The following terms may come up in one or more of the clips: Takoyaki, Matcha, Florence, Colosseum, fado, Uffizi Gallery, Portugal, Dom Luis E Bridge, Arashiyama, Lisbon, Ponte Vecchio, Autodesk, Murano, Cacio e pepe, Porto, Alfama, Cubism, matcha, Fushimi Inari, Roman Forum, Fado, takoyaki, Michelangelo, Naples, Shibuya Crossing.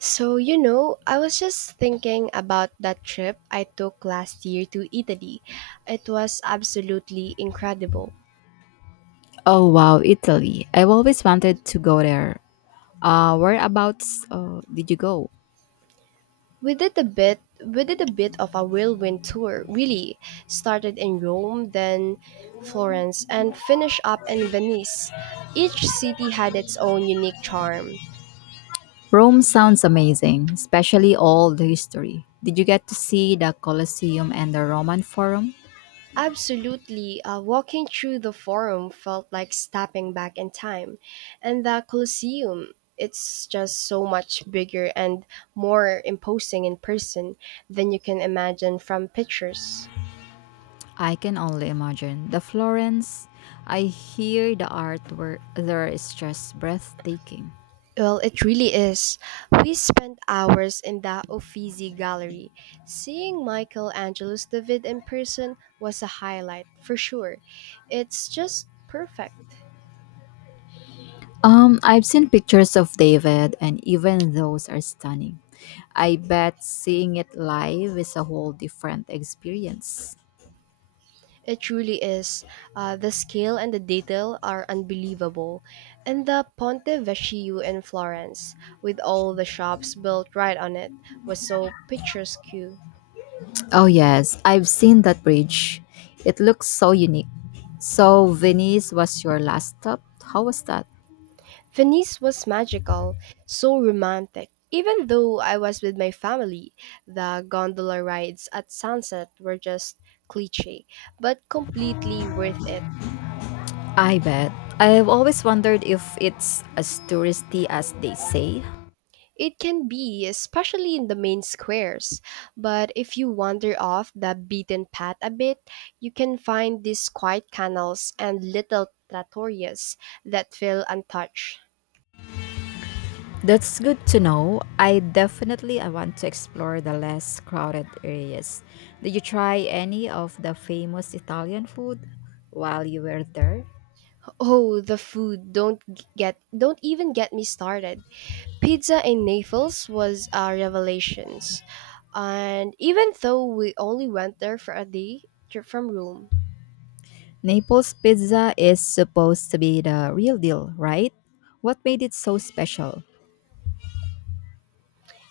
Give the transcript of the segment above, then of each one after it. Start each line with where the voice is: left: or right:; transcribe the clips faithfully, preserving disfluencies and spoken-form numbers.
right: So, you know, I was just thinking about that trip I took last year to Italy. It was absolutely incredible.
left: Oh wow, Italy. I've always wanted to go there. Uh, whereabouts uh, did you go?
right: We did a bit we did a bit of a whirlwind tour, really. Started in Rome, then Florence, and finished up in Venice. Each city had its own unique charm.
left: Rome sounds amazing, especially all the history. Did you get to see the Colosseum and the Roman Forum?
right: Absolutely, uh, walking through the forum felt like stepping back in time. And the Colosseum, it's just so much bigger and more imposing in person than you can imagine from pictures.
left: I can only imagine. The Florence, I hear the art there is just breathtaking.
right: Well, it really is. We spent hours in the Uffizi Gallery. Seeing Michelangelo's David in person was a highlight, for sure. It's just perfect.
left: Um, I've seen pictures of David and even those are stunning. I bet seeing it live is a whole different experience.
right: It truly is. Uh, the scale and the detail are unbelievable. And the Ponte Vecchio in Florence, with all the shops built right on it, was so picturesque.
left: Oh, yes, I've seen that bridge. It looks so unique. So, Venice was your last stop? How was that?
right: Venice was magical, so romantic. Even though I was with my family, the gondola rides at sunset were just cliche, but completely worth it.
left: I bet. I've always wondered if it's as touristy as they say.
right: It can be, especially in the main squares. But if you wander off the beaten path a bit, you can find these quiet canals and little trattorias that feel untouched.
left: That's good to know. I definitely I want to explore the less crowded areas. Did you try any of the famous Italian food while you were there?
right: Oh, the food! Don't g- get, don't even get me started. Pizza in Naples was a revelations, and even though we only went there for a day trip from Rome,
left: Naples pizza is supposed to be the real deal, right? What made it so special?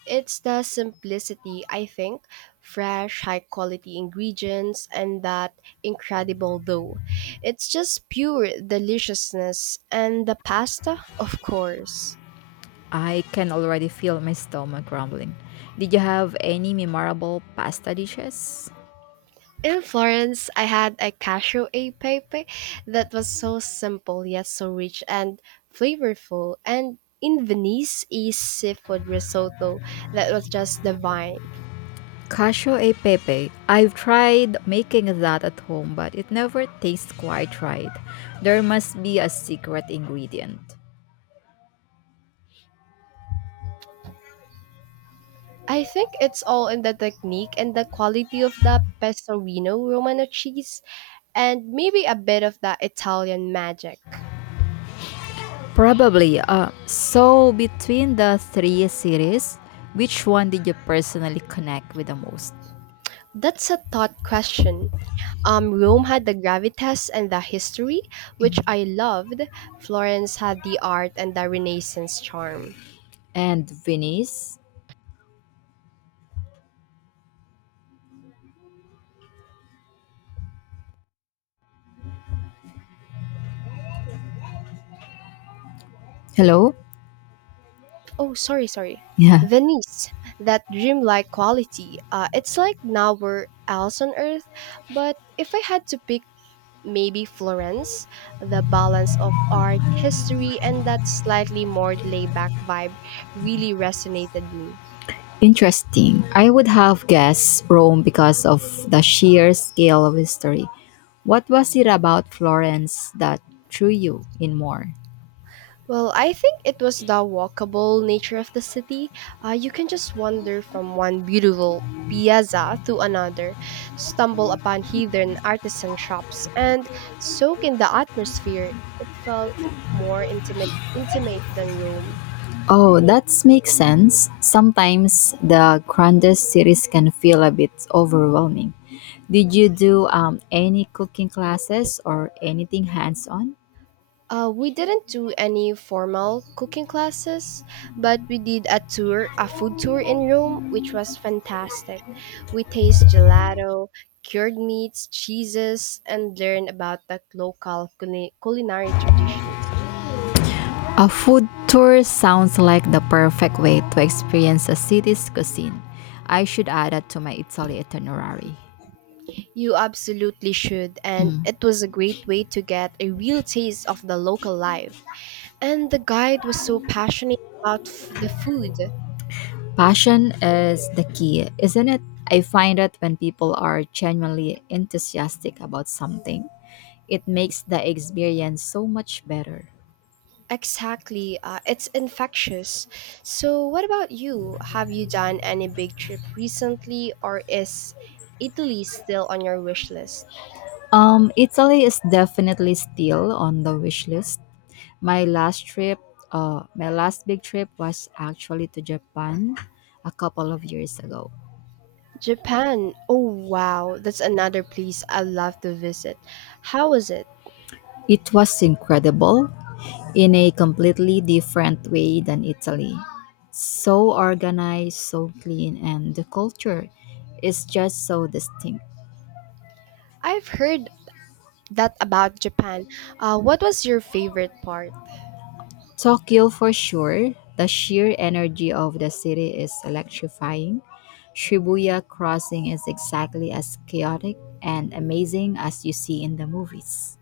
right: it's the simplicity, I think. Fresh, high quality ingredients and that incredible dough. It's just pure deliciousness. And the pasta, of course.
left: I can already feel my stomach rumbling. Did you have any memorable pasta dishes?
right: In Florence, I had a cashew e pepe that was so simple yet so rich and flavorful. And in Venice, a seafood risotto that was just divine.
left: Casio e pepe. I've tried making that at home, but it never tastes quite right. There must be a secret ingredient.
right: I think it's all in the technique and the quality of the Pecorino Romano cheese, and maybe a bit of the Italian magic.
left: Probably. Uh, so, between the three series, which one did you personally connect with the most?
right: That's a thought question. Um, Rome had the gravitas and the history, which I loved. Florence had the art and the Renaissance charm.
left: And Venice? Hello?
right: Oh, sorry, sorry.
left: Yeah.
right: Venice, that dreamlike quality. Uh, it's like nowhere else on earth. But if I had to pick maybe Florence, the balance of art, history, and that slightly more laid back vibe really resonated me.
left: Interesting. I would have guessed Rome because of the sheer scale of history. What was it about Florence that drew you in more?
right: Well, I think it was the walkable nature of the city. Uh, you can just wander from one beautiful piazza to another, stumble upon hidden artisan shops, and soak in the atmosphere. It felt more intimate, intimate than Rome.
left: Oh, that makes sense. Sometimes the grandest cities can feel a bit overwhelming. Did you do um, any cooking classes or anything hands on?
right: Uh, we didn't do any formal cooking classes, but we did a tour, a food tour in Rome, which was fantastic. We taste gelato, cured meats, cheeses, and learn about the local culi- culinary traditions.
left: A food tour sounds like the perfect way to experience a city's cuisine. I should add that to my Italy itinerary.
right: You absolutely should, and
left: Mm.
right: it was a great way to get a real taste of the local life. And the guide was so passionate about f- the food.
left: Passion is the key, isn't it? I find that when people are genuinely enthusiastic about something, it makes the experience so much better.
right: Exactly. Uh, it's infectious. So, what about you? Have you done any big trip recently, or is Italy still on your wish list?
left: Um, Italy is definitely still on the wish list. My last trip, uh, my last big trip was actually to Japan a couple of years ago.
right: Japan. Oh, wow. That's another place I love to visit. How was it?
left: It was incredible, in a completely different way than Italy. So organized, so clean, and the culture is just so distinct.
right: I've heard that about Japan. Uh, what was your favorite part?
left: Tokyo, for sure, the sheer energy of the city is electrifying. Shibuya Crossing is exactly as chaotic and amazing as you see in the movies.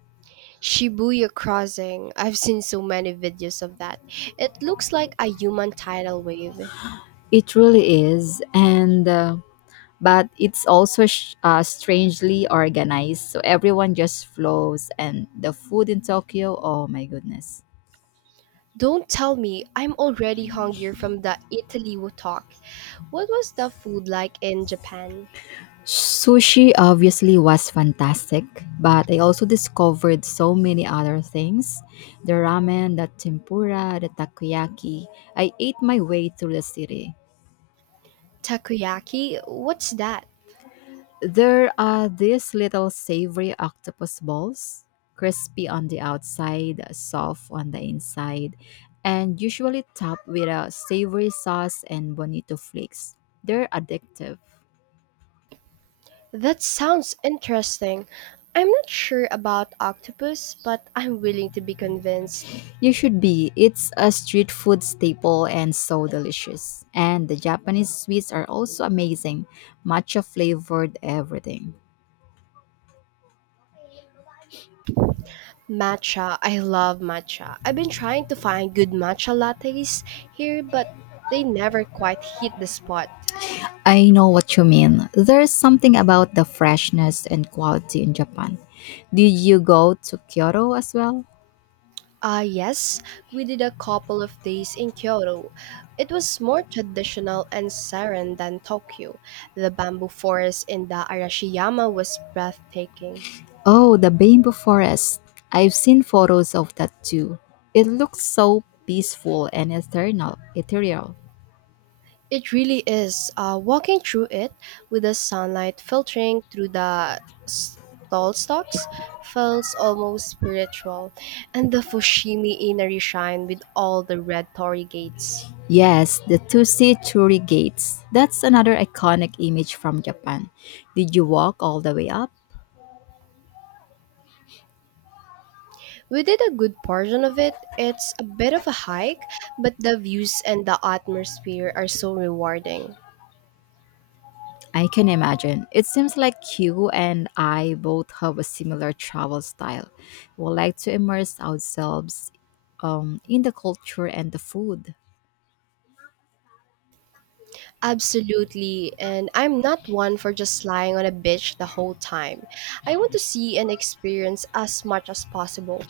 right: Shibuya Crossing. I've seen so many videos of that. It looks like a human tidal wave.
left: It really is, and uh, but it's also sh- uh, strangely organized. So everyone just flows, and the food in Tokyo, oh my goodness.
right: Don't tell me, I'm already hungry from the Italy talk. What was the food like in Japan?
left: Sushi obviously was fantastic, but I also discovered so many other things, the ramen, the tempura, the takoyaki. I ate my way through the city.
right: Takoyaki? What's that?
left: There are these little savory octopus balls, crispy on the outside, soft on the inside, and usually topped with a savory sauce and bonito flakes. They're addictive.
right: That sounds interesting. I'm not sure about octopus, but I'm willing to be convinced.
left: You should be. It's a street food staple and so delicious. And the Japanese sweets are also amazing, matcha flavored everything.
right: Matcha, I love matcha. I've been trying to find good matcha lattes here, but they never quite hit the spot.
left: I know what you mean. There's something about the freshness and quality in Japan. Did you go to Kyoto as well?
right: Ah, yes, we did a couple of days in Kyoto. It was more traditional and serene than Tokyo. The bamboo forest in the Arashiyama was breathtaking.
left: Oh, the bamboo forest. I've seen photos of that too. It looks so peaceful and eternal, ethereal.
right: It really is. Uh, walking through it with the sunlight filtering through the s- tall stalks feels almost spiritual, and the Fushimi Inari shrine with all the red torii gates.
left: Yes, the Tusi Churi Gates. That's another iconic image from Japan. Did you walk all the way up?
right: We did a good portion of it. It's a bit of a hike, but the views and the atmosphere are so rewarding.
left: I can imagine. It seems like you and I both have a similar travel style. We like to immerse ourselves um, in the culture and the food.
right: Absolutely, and I'm not one for just lying on a beach the whole time. I want to see and experience as much as possible.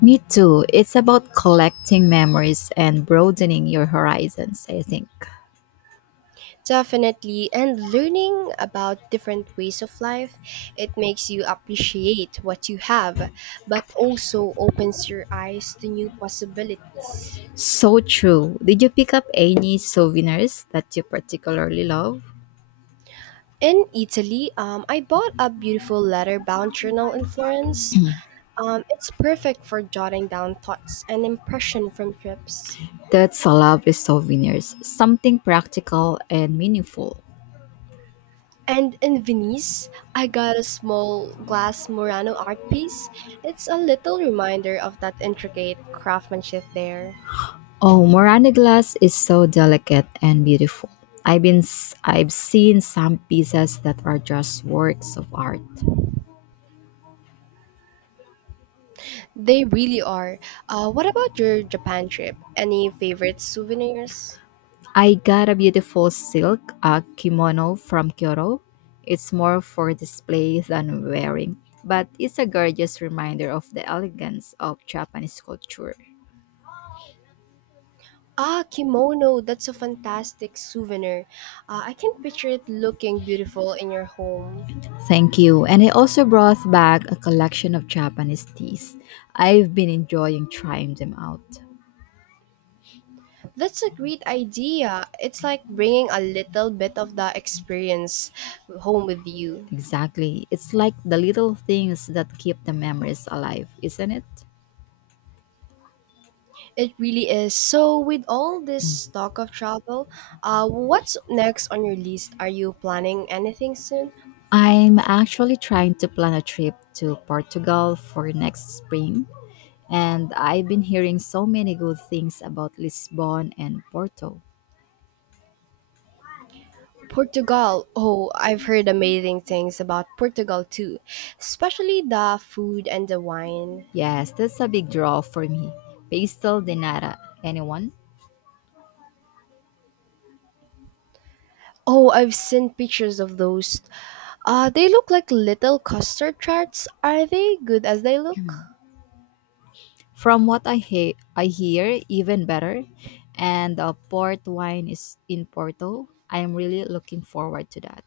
left: Me too. It's about collecting memories and broadening your horizons, I think.
right: Definitely, and learning about different ways of life, it makes you appreciate what you have, but also opens your eyes to new possibilities.
left: So true. Did you pick up any souvenirs that you particularly love?
right: In Italy, um, I bought a beautiful leather-bound journal in Florence. Um, it's perfect for jotting down thoughts and impression from trips.
left: That's a lovely souvenirs. Something practical and meaningful.
right: And in Venice, I got a small glass Murano art piece. It's a little reminder of that intricate craftsmanship there.
left: Oh, Morana glass is so delicate and beautiful. I've been s- I've seen some pieces that are just works of art.
right: They really are. Uh, what about your Japan trip? Any favorite souvenirs?
left: I got a beautiful silk uh, kimono from Kyoto. It's more for display than wearing, but it's a gorgeous reminder of the elegance of Japanese culture.
right: Ah, kimono, that's a fantastic souvenir. Uh, I can picture it looking beautiful in your home.
left: Thank you. And I also brought back a collection of Japanese teas. I've been enjoying trying them out.
right: That's a great idea. It's like bringing a little bit of the experience home with you.
left: Exactly. It's like the little things that keep the memories alive, isn't it?
right: It really is. So, with all this talk of travel, uh, what's next on your list? Are you planning anything soon?
left: I'm actually trying to plan a trip to Portugal for next spring, and I've been hearing so many good things about Lisbon and Porto.
right: Portugal. Oh, I've heard amazing things about Portugal too, especially the food and the wine.
left: Yes, that's a big draw for me. Pastel de nata, anyone?
right: Oh, I've seen pictures of those. Uh, they look like little custard tarts. Are they good as they look?
left: From what I he- I hear, even better. And the port wine is in Porto. I am really looking forward to that.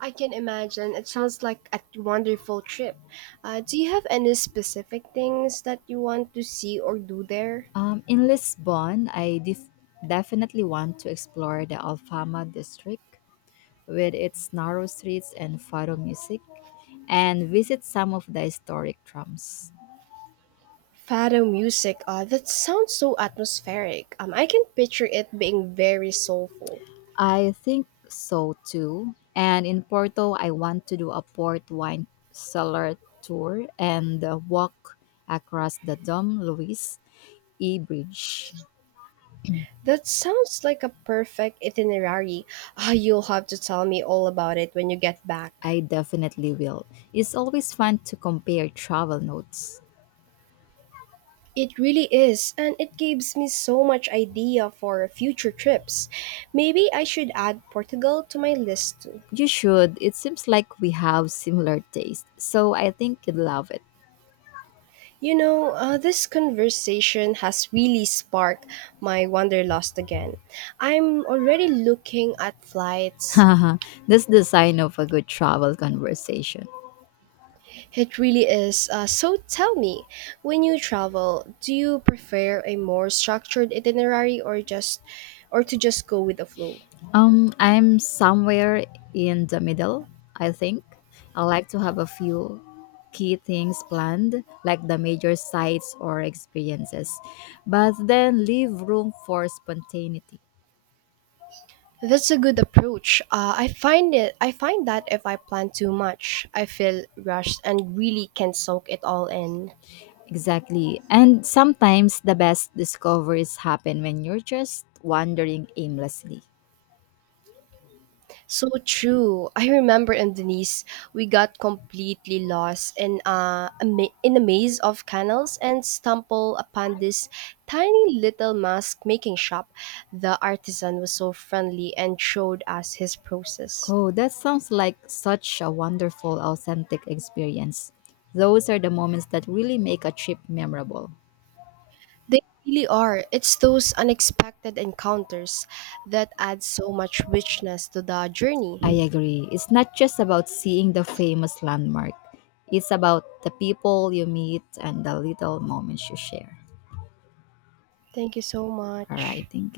right: I can imagine. It sounds like a wonderful trip. Uh, do you have any specific things that you want to see or do there?
left: Um, in Lisbon, I def- definitely want to explore the Alfama district with its narrow streets and fado music and visit some of the historic trams.
right: Fado music. Uh, that sounds so atmospheric. Um, I can picture it being very soulful.
left: I think so too. And in Porto, I want to do a port wine cellar tour and uh, walk across the Dom Luis E Bridge.
right: That sounds like a perfect itinerary. Ah, you'll have to tell me all about it when you get back.
left: I definitely will. It's always fun to compare travel notes.
right: It really is, and it gives me so much idea for future trips. Maybe I should add Portugal to my list too.
left: You should. It seems like we have similar taste, so I think you'd love it.
right: You know, uh, this conversation has really sparked my wanderlust again. I'm already looking at flights.
left: That's the sign of a good travel conversation.
right: It really is. Uh, so tell me, when you travel, do you prefer a more structured itinerary or just or to just go with the flow?
left: Um, I'm somewhere in the middle, I think. I like to have a few key things planned, like the major sites or experiences, but then leave room for spontaneity.
right: That's a good approach. Uh, I find it. I find that if I plan too much, I feel rushed and really can not soak it all in.
left: Exactly. And sometimes the best discoveries happen when you're just wandering aimlessly.
right: So true. I remember in Denise, we got completely lost in uh, a ma- in a maze of canals and stumbled upon this tiny little mask making shop. The artisan was so friendly and showed us his process.
left: Oh, that sounds like such a wonderful, authentic experience. Those are the moments that really make a trip memorable.
right: They really are. It's those unexpected encounters that add so much richness to the journey.
left: I agree. It's not just about seeing the famous landmark, it's about the people you meet and the little moments you share.
right: Thank you so
left: All right,
right: much.
left: thank